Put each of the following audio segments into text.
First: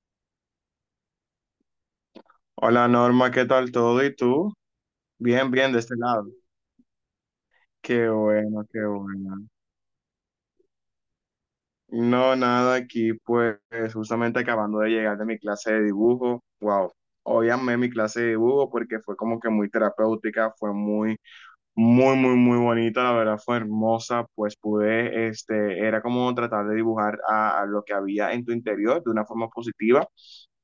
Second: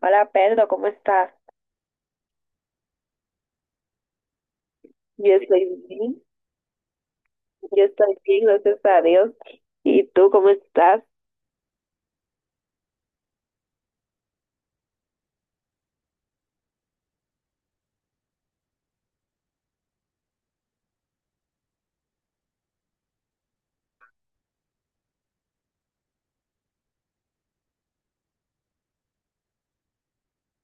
Hola Pedro, ¿cómo estás? Hola Norma, ¿qué tal todo? ¿Y tú? Yo Bien, bien, estoy de este bien, lado. yo Qué estoy bien, bueno, gracias qué a Dios. bueno. ¿Y tú cómo estás? No, nada, aquí pues justamente acabando de llegar de mi clase de dibujo. Wow, hoy amé mi clase de dibujo porque fue como que muy terapéutica, fue muy, muy, muy, muy bonita, la verdad fue hermosa, pues pude, este, era como tratar de dibujar a lo que había en tu interior de una forma positiva.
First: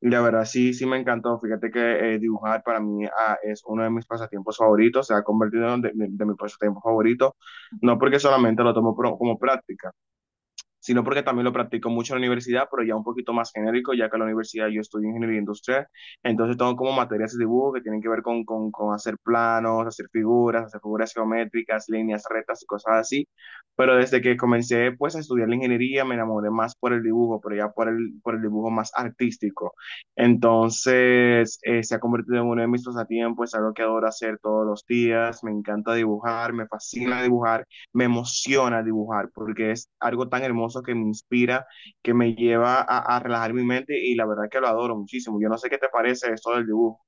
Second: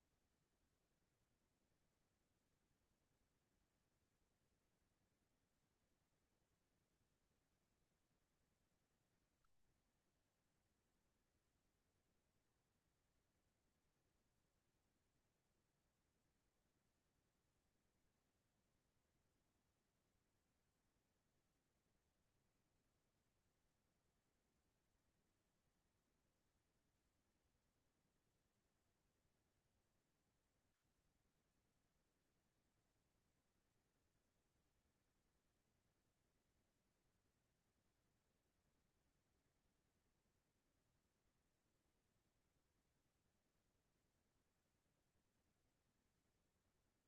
La verdad, sí, sí me encantó. Fíjate que dibujar para mí es uno de mis pasatiempos favoritos, se ha convertido en de mi pasatiempo favorito, no porque solamente lo tomo como práctica, sino porque también lo practico mucho en la universidad, pero ya un poquito más genérico, ya que en la universidad yo estudio ingeniería industrial. Entonces tengo como materias de dibujo que tienen que ver con, con hacer planos, hacer figuras geométricas, líneas rectas y cosas así, pero desde que comencé pues a estudiar la ingeniería me enamoré más por el dibujo, pero ya por el, dibujo más artístico. Entonces se ha convertido en uno de mis pasatiempos, es algo que adoro hacer todos los días, me encanta dibujar, me fascina dibujar, me emociona dibujar porque es algo tan hermoso que me inspira, que me lleva a relajar mi mente, y la verdad que lo adoro muchísimo. Yo no sé qué te parece esto del dibujo.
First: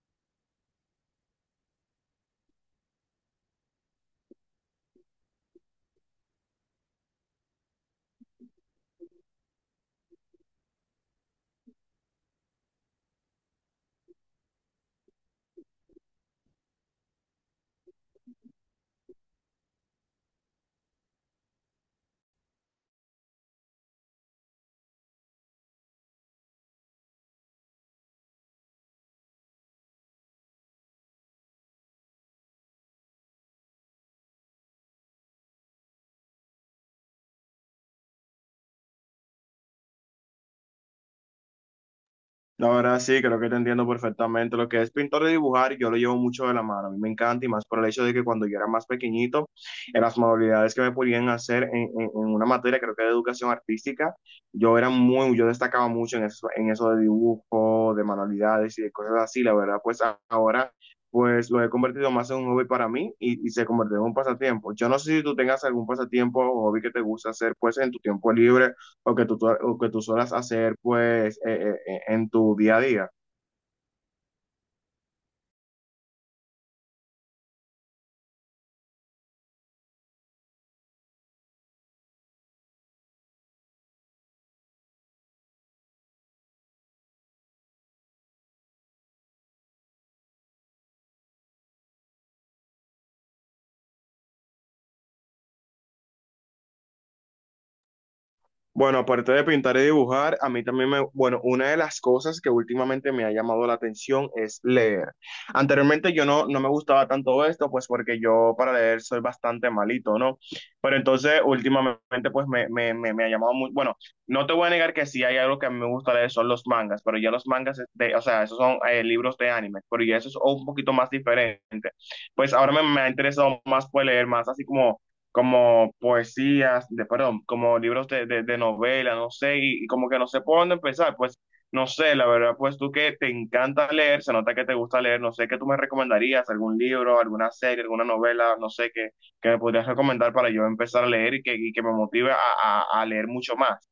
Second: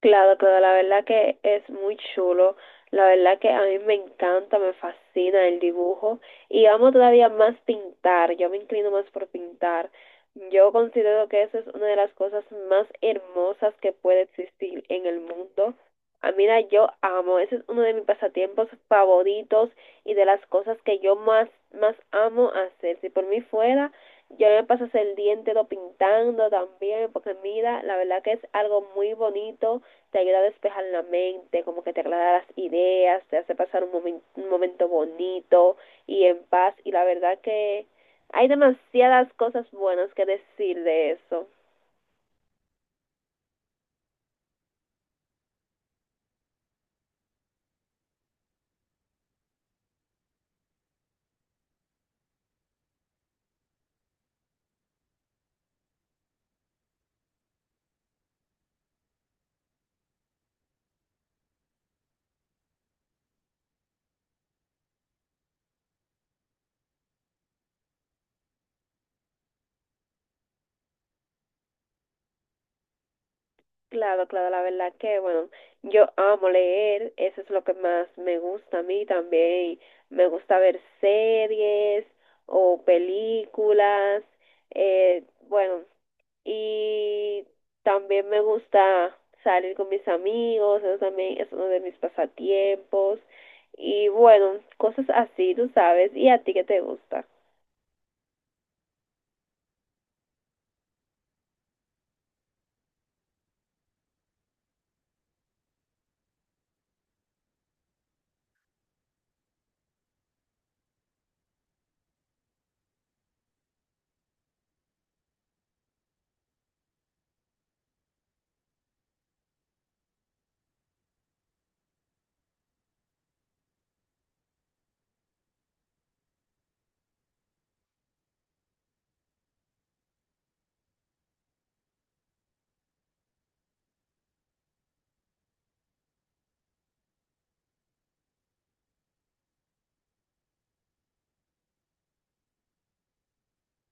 Claro, claro, la verdad que es muy chulo. La verdad que a mí me encanta, me fascina el dibujo y amo todavía más pintar. Yo me inclino más por pintar. Yo considero que eso es una de las cosas más hermosas que puede existir en el mundo. Ah, mira, yo amo, ese es uno de mis pasatiempos favoritos y de las cosas que yo más, más amo hacer. Si por mí fuera, yo me pasas el día entero pintando también, porque mira, la verdad que es algo muy bonito, te ayuda a despejar la mente, como que te aclara las ideas, te hace pasar un, un momento bonito y en paz. Y la verdad que hay demasiadas cosas buenas que decir de eso. La verdad sí, creo que te entiendo perfectamente. Lo que es pintar y dibujar, yo lo llevo mucho de la mano. A mí me encanta y más por el hecho de que cuando yo era más pequeñito, en las modalidades que me podían hacer en una materia, creo que de educación artística, yo destacaba mucho en eso de dibujo, de manualidades y de cosas así. La verdad, pues ahora, pues lo he convertido más en un hobby para mí, y se convirtió en un pasatiempo. Yo no sé si tú tengas algún pasatiempo o hobby que te gusta hacer, pues en tu tiempo libre o que tú, o que tú suelas hacer pues en tu día a día. Claro, claro, la verdad que, bueno, yo amo leer, eso es lo que más me gusta a mí también. Me gusta ver series o películas, bueno, y también me gusta salir con mis amigos, eso también es uno de mis pasatiempos, y bueno, cosas así, tú sabes, ¿y a ti qué te gusta? Bueno, aparte de pintar y dibujar, a mí también bueno, una de las cosas que últimamente me ha llamado la atención es leer. Anteriormente yo no me gustaba tanto esto, pues porque yo para leer soy bastante malito, ¿no? Pero entonces últimamente pues me ha llamado bueno, no te voy a negar que sí hay algo que a mí me gusta leer, son los mangas, pero ya los mangas, o sea, esos son libros de anime, pero ya eso es un poquito más diferente. Pues ahora me ha interesado más pues leer más así como poesías, perdón, como libros de novela, no sé, y como que no sé por dónde empezar, pues no sé, la verdad, pues tú que te encanta leer, se nota que te gusta leer, no sé, ¿qué tú me recomendarías? ¿Algún libro, alguna serie, alguna novela, no sé, que me podrías recomendar para yo empezar a leer que me motive a leer mucho más?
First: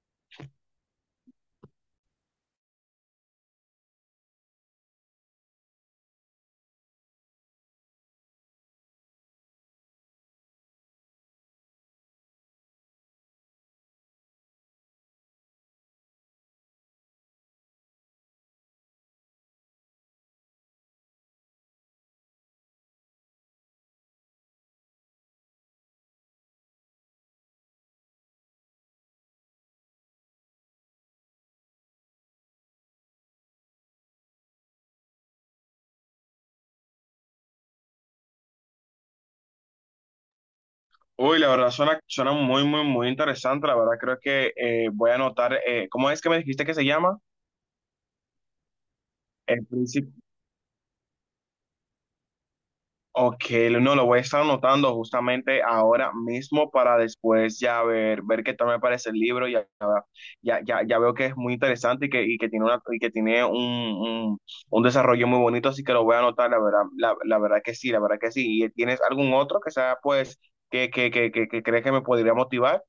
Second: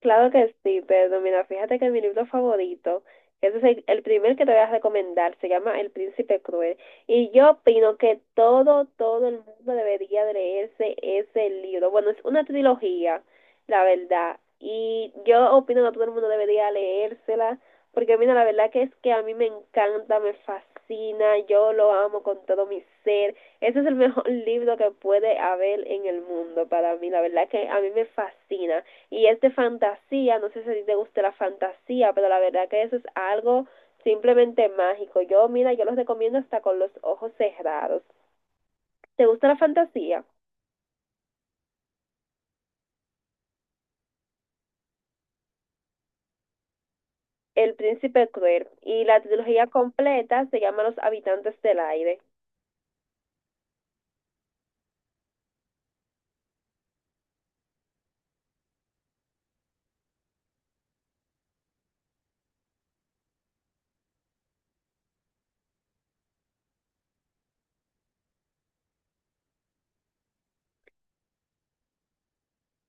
Claro que sí, pero mira, fíjate que mi libro favorito, ese es el primer que te voy a recomendar, se llama El Príncipe Cruel. Y yo opino que todo, todo el mundo debería de leerse ese libro. Bueno, es una trilogía, la verdad. Y yo opino que todo el mundo debería leérsela, porque mira, la verdad que es que a mí me encanta, me fascina, yo lo amo con todo mi ser. Ese es el mejor libro que puede haber en el mundo para mí, la verdad que a mí me fascina y es de fantasía, no sé si te gusta la fantasía, pero la verdad que eso es algo simplemente mágico. Yo, mira, yo los recomiendo hasta con los ojos cerrados. ¿Te gusta la fantasía? Uy, la verdad suena muy, muy, muy interesante, la verdad creo que voy a anotar, ¿cómo es que me dijiste que se llama? El príncipe cruel, y la El trilogía Príncipe. completa se llama Los habitantes del aire. Ok, no, lo voy a estar anotando justamente ahora mismo para después ya ver, qué tal me parece el libro. Ya, ya, ya, ya veo que es muy interesante y que tiene un desarrollo muy bonito, así que lo voy a anotar, la verdad, la verdad que sí, la verdad que sí. ¿Y tienes algún otro que sea, pues, que crees que me podría motivar?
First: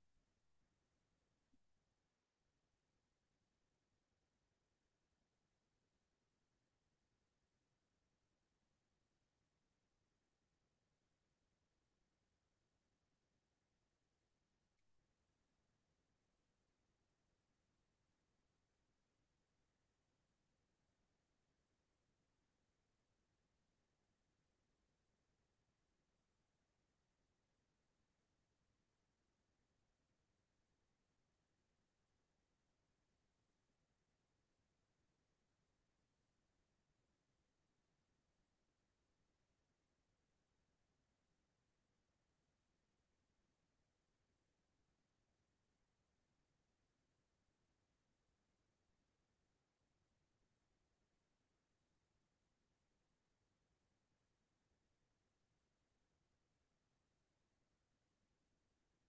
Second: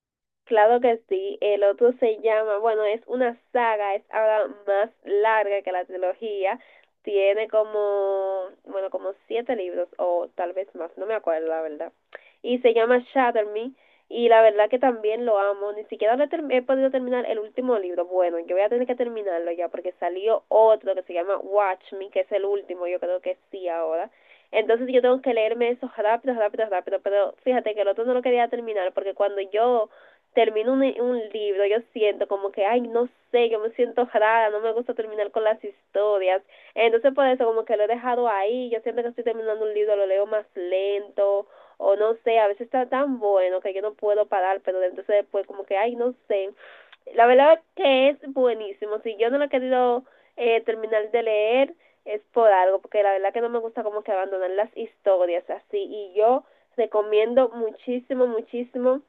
Claro que sí, el otro se llama, bueno, es una saga, es ahora más larga que la trilogía, tiene como, bueno, como siete libros o tal vez más, no me acuerdo la verdad. Y se llama Shatter Me y la verdad que también lo amo, ni siquiera lo he, he podido terminar el último libro. Bueno, yo voy a tener que terminarlo ya porque salió otro que se llama Watch Me, que es el último, yo creo que sí ahora. Entonces yo tengo que leerme eso rápido, rápido, rápido, pero fíjate que el otro no lo quería terminar porque cuando yo termino un libro, yo siento como que, ay, no sé, yo me siento rara, no me gusta terminar con las historias. Entonces por eso como que lo he dejado ahí, yo siempre que estoy terminando un libro, lo leo más lento o no sé, a veces está tan bueno que yo no puedo parar, pero entonces después como que, ay, no sé. La verdad que es buenísimo, si yo no lo he querido terminar de leer es por algo, porque la verdad que no me gusta como que abandonar las historias así y yo recomiendo muchísimo, muchísimo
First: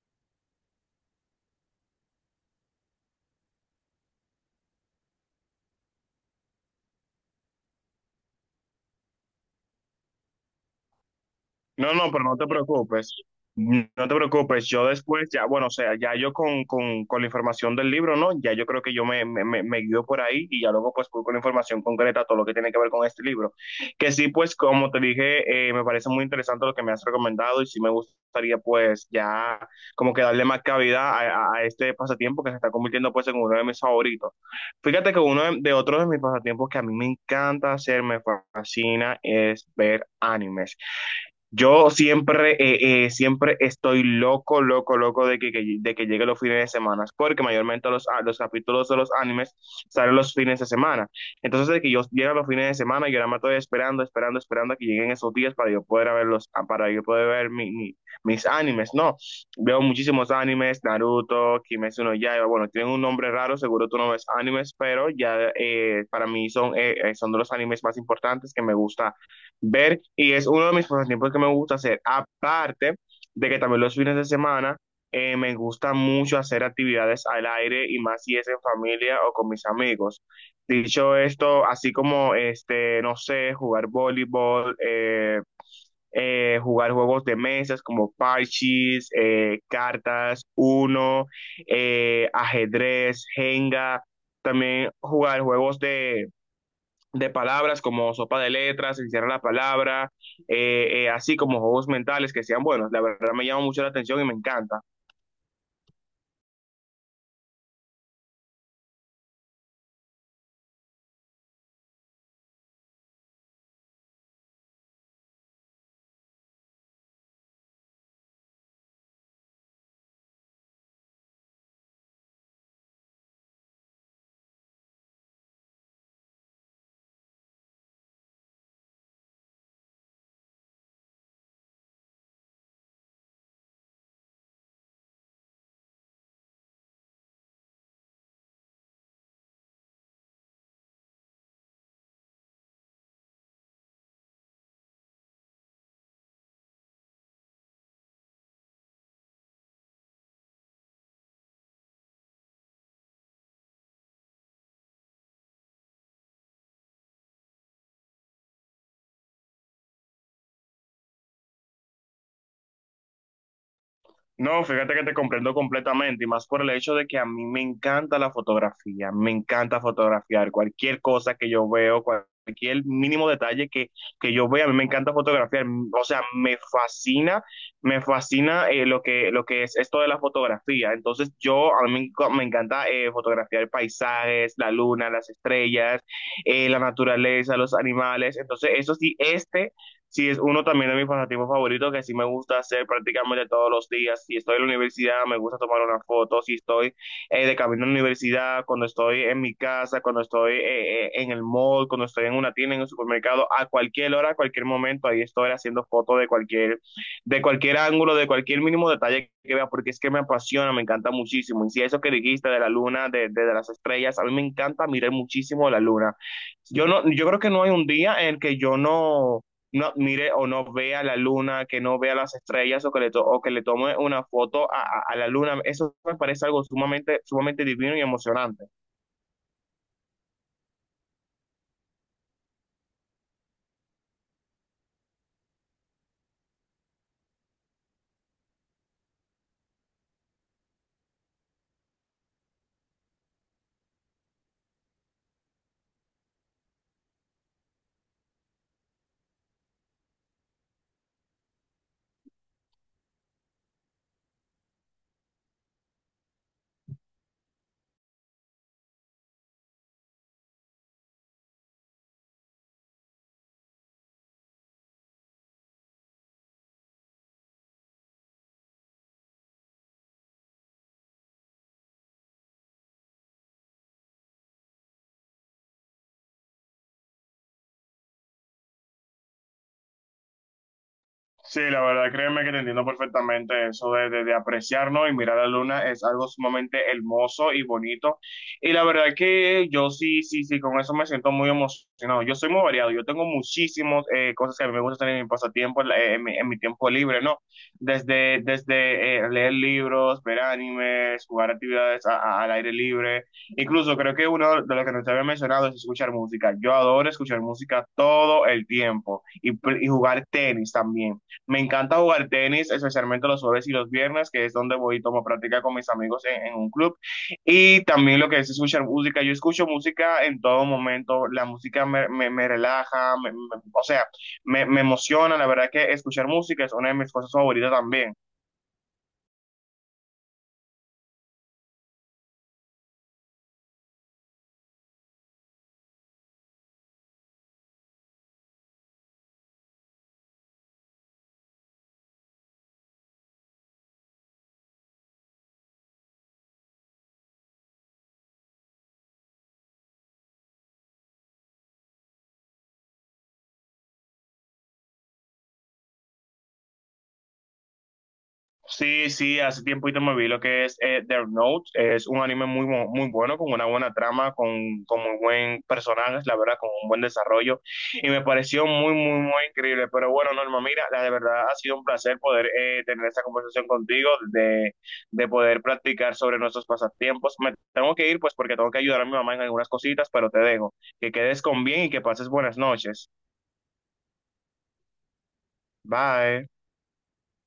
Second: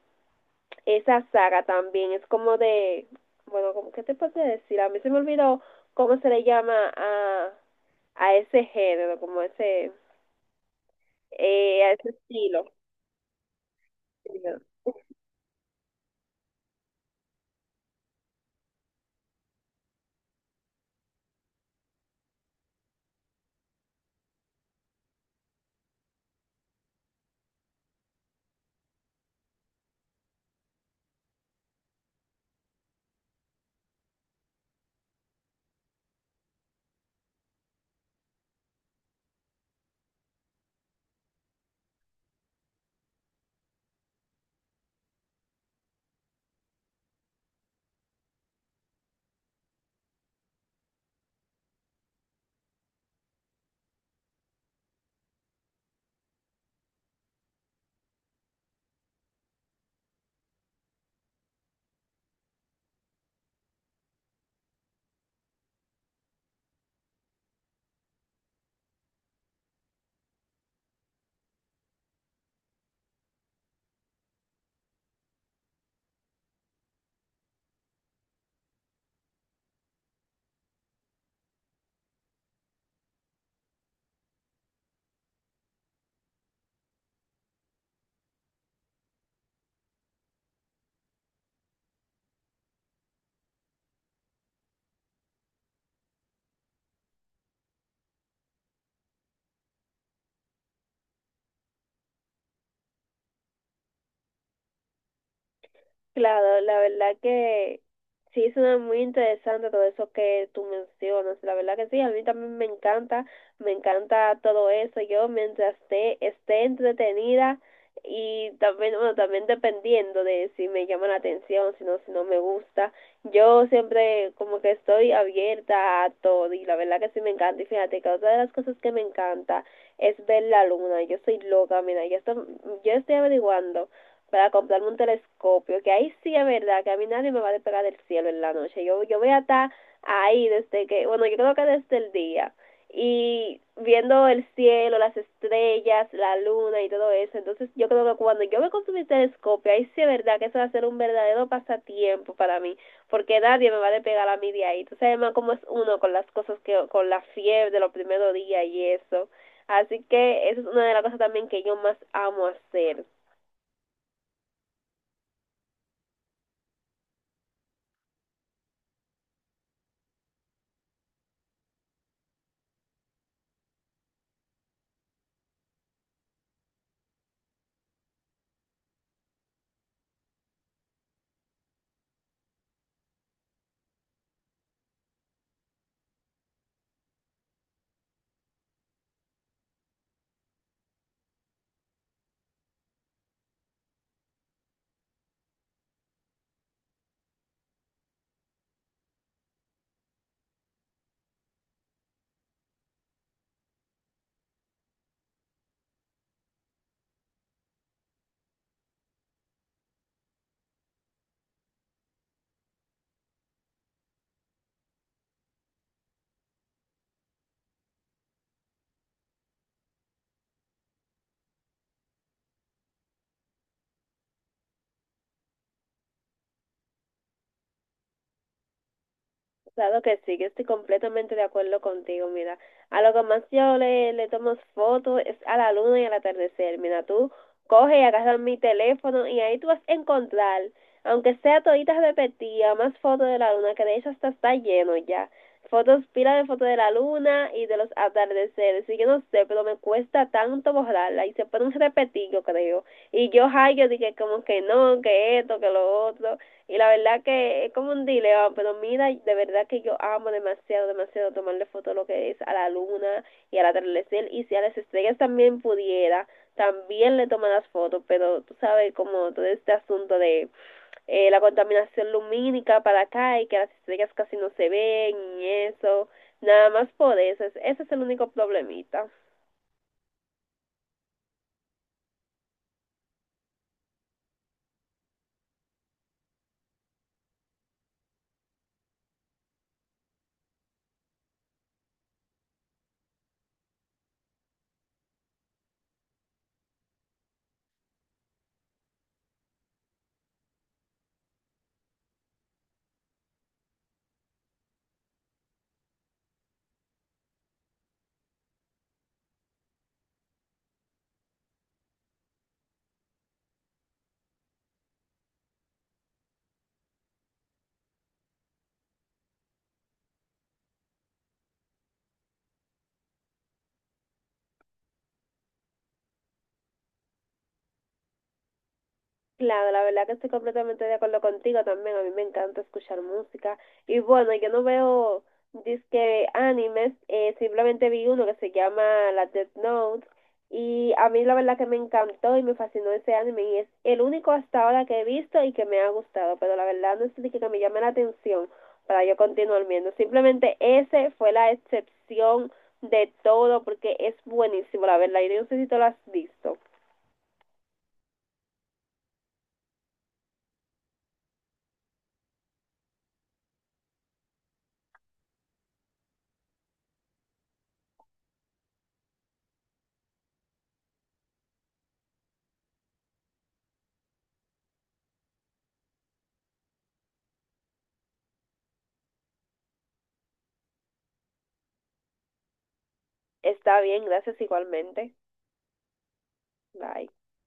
esa saga también es como de, bueno, como, ¿qué te puedo decir? A mí se me olvidó cómo se le llama a ese género, como ese, a No, ese no, pero no te estilo. preocupes. No te preocupes. Yo después, ya, bueno, o sea, ya yo con, con la información del libro, ¿no? Ya yo creo que yo me guío por ahí y ya luego pues voy con la información concreta, todo lo que tiene que ver con este libro. Que sí, pues como te dije, me parece muy interesante lo que me has recomendado y sí me gustaría pues ya como que darle más cabida a, a este pasatiempo que se está convirtiendo pues en uno de mis favoritos. Fíjate que uno de otros de mis pasatiempos que a mí me encanta hacer, me fascina, es ver animes. Siempre estoy loco, loco, loco de que, de que llegue los fines de semana, porque mayormente los capítulos de los animes salen los fines de semana. Entonces, de que yo llegue los fines de semana, yo nada más estoy esperando, esperando, esperando a que lleguen esos días para yo poder verlos, para yo poder ver mis animes. No, veo muchísimos animes, Naruto, Kimetsu no Yaiba, bueno, tienen un nombre raro, seguro tú no ves animes, pero ya para mí son, son de los animes más importantes que me gusta ver, y es uno de mis pasatiempos que me gusta hacer. Aparte de que también los fines de semana me gusta mucho hacer actividades al aire y más si es en familia o con mis amigos. Dicho esto, así como este, no sé, jugar voleibol, jugar juegos de mesas como parches, cartas, uno, ajedrez, jenga, también jugar juegos de palabras como sopa de letras, encierra la palabra, así como juegos mentales que sean buenos. La verdad me llama mucho la atención y me encanta. Claro, la verdad que sí suena muy interesante todo eso que tú mencionas. La verdad que sí, a mí también me encanta todo eso. Yo mientras esté, esté entretenida y también, bueno, también dependiendo de si me llama la atención, si no, si no me gusta. Yo siempre como que estoy abierta a todo y la verdad que sí me encanta. Y fíjate que otra de las cosas que me encanta es ver la luna. Yo soy loca, mira, yo estoy averiguando para comprarme un telescopio, que ahí sí es verdad, que a mí nadie me va a despegar del cielo en la noche. Yo voy a estar ahí desde que, bueno, yo creo que desde el día. Y viendo el cielo, las estrellas, la luna y todo eso. Entonces yo creo que cuando yo me consumí el telescopio, ahí sí es verdad que eso va a ser un verdadero pasatiempo para mí, porque nadie me va a despegar a mí de ahí. Tú sabes más cómo es uno con las cosas que, con la fiebre de los primeros días y eso. Así que esa es una de las cosas también que yo más amo hacer. No, fíjate que te comprendo completamente y más por el hecho de que a mí me encanta la fotografía, me encanta fotografiar cualquier cosa que yo veo, cualquier mínimo detalle que yo vea, a mí me encanta fotografiar, o sea, me fascina lo que, es esto de la fotografía. Entonces a mí me encanta fotografiar paisajes, la luna, las estrellas, la naturaleza, los animales. Entonces eso sí, este. Sí, es uno también de mis pasatiempos favoritos que sí me gusta hacer prácticamente todos los días. Si estoy en la universidad, me gusta tomar una foto. Si estoy de camino a la universidad, cuando estoy en mi casa, cuando estoy en el mall, cuando estoy en una tienda, en un supermercado, a cualquier hora, a cualquier momento, ahí estoy haciendo fotos de cualquier ángulo, de cualquier mínimo detalle que vea, porque es que me apasiona, me encanta muchísimo. Y si eso que dijiste de la luna, de las estrellas, a mí me encanta mirar muchísimo la luna. Yo creo que no hay un día en el que yo no mire o no vea la luna, que no vea las estrellas o que o que le tome una foto a, a la luna. Eso me parece algo sumamente, sumamente divino y emocionante. Claro que sí, que estoy completamente de acuerdo contigo, mira. A lo que más yo le tomo fotos es a la luna y al atardecer. Mira, tú coge y agarra mi teléfono y ahí tú vas a encontrar, aunque sea toditas repetidas, más fotos de la luna, que de hecho hasta está lleno ya. Fotos, pila de fotos de la luna y de los atardeceres. Y yo no sé, pero me cuesta tanto borrarla y se ponen repetir, yo creo. Y yo, ay, yo dije como que no, que esto, que lo otro. Y la verdad que es como un dilema, pero mira, de verdad que yo amo demasiado, demasiado tomarle fotos lo que es a la luna y al atardecer. Y si a las estrellas también pudiera, también le toman las fotos, pero tú sabes como todo este asunto de la contaminación lumínica para acá y que las estrellas casi no se ven y eso, nada más por eso, ese es el único problemita. Sí, la verdad, créeme que te entiendo perfectamente eso de apreciarnos y mirar la luna es algo sumamente hermoso y bonito. Y la verdad que yo sí, sí, sí, con eso me siento muy emocionado. Yo soy muy variado, yo tengo muchísimas cosas que a mí me gusta hacer en mi pasatiempo, en, en mi tiempo libre, ¿no? Desde leer libros, ver animes, jugar actividades al aire libre. Incluso creo que uno de los que no te había mencionado es escuchar música. Yo adoro escuchar música todo el tiempo, y jugar tenis también. Me encanta jugar tenis, especialmente los jueves y los viernes, que es donde voy y tomo práctica con mis amigos en, un club. Y también lo que es escuchar música. Yo escucho música en todo momento. La música me relaja, o sea, me emociona. La verdad que escuchar música es una de mis cosas favoritas también. Claro, la verdad que estoy completamente de acuerdo contigo también. A mí me encanta escuchar música. Y bueno, yo no veo disque animes, simplemente vi uno que se llama La Death Note. Y a mí la verdad que me encantó y me fascinó ese anime. Y es el único hasta ahora que he visto y que me ha gustado. Pero la verdad no es de que me llame la atención para yo continuar viendo. Simplemente ese fue la excepción de todo porque es buenísimo, la verdad. Y yo no sé si tú lo has visto. Sí, sí, hace tiempo te me vi lo que es Death Note. Es un anime muy bueno, con una buena trama, con muy buen personaje, la verdad, con un buen desarrollo. Y me pareció muy, muy, muy increíble. Pero bueno, Norma, mira, la de verdad ha sido un placer poder tener esta conversación contigo, de poder practicar sobre nuestros pasatiempos. Me tengo que ir, pues, porque tengo que ayudar a mi mamá en algunas cositas, pero te dejo. Que quedes con bien y que pases buenas noches. Está bien, gracias igualmente. Bye. Bye.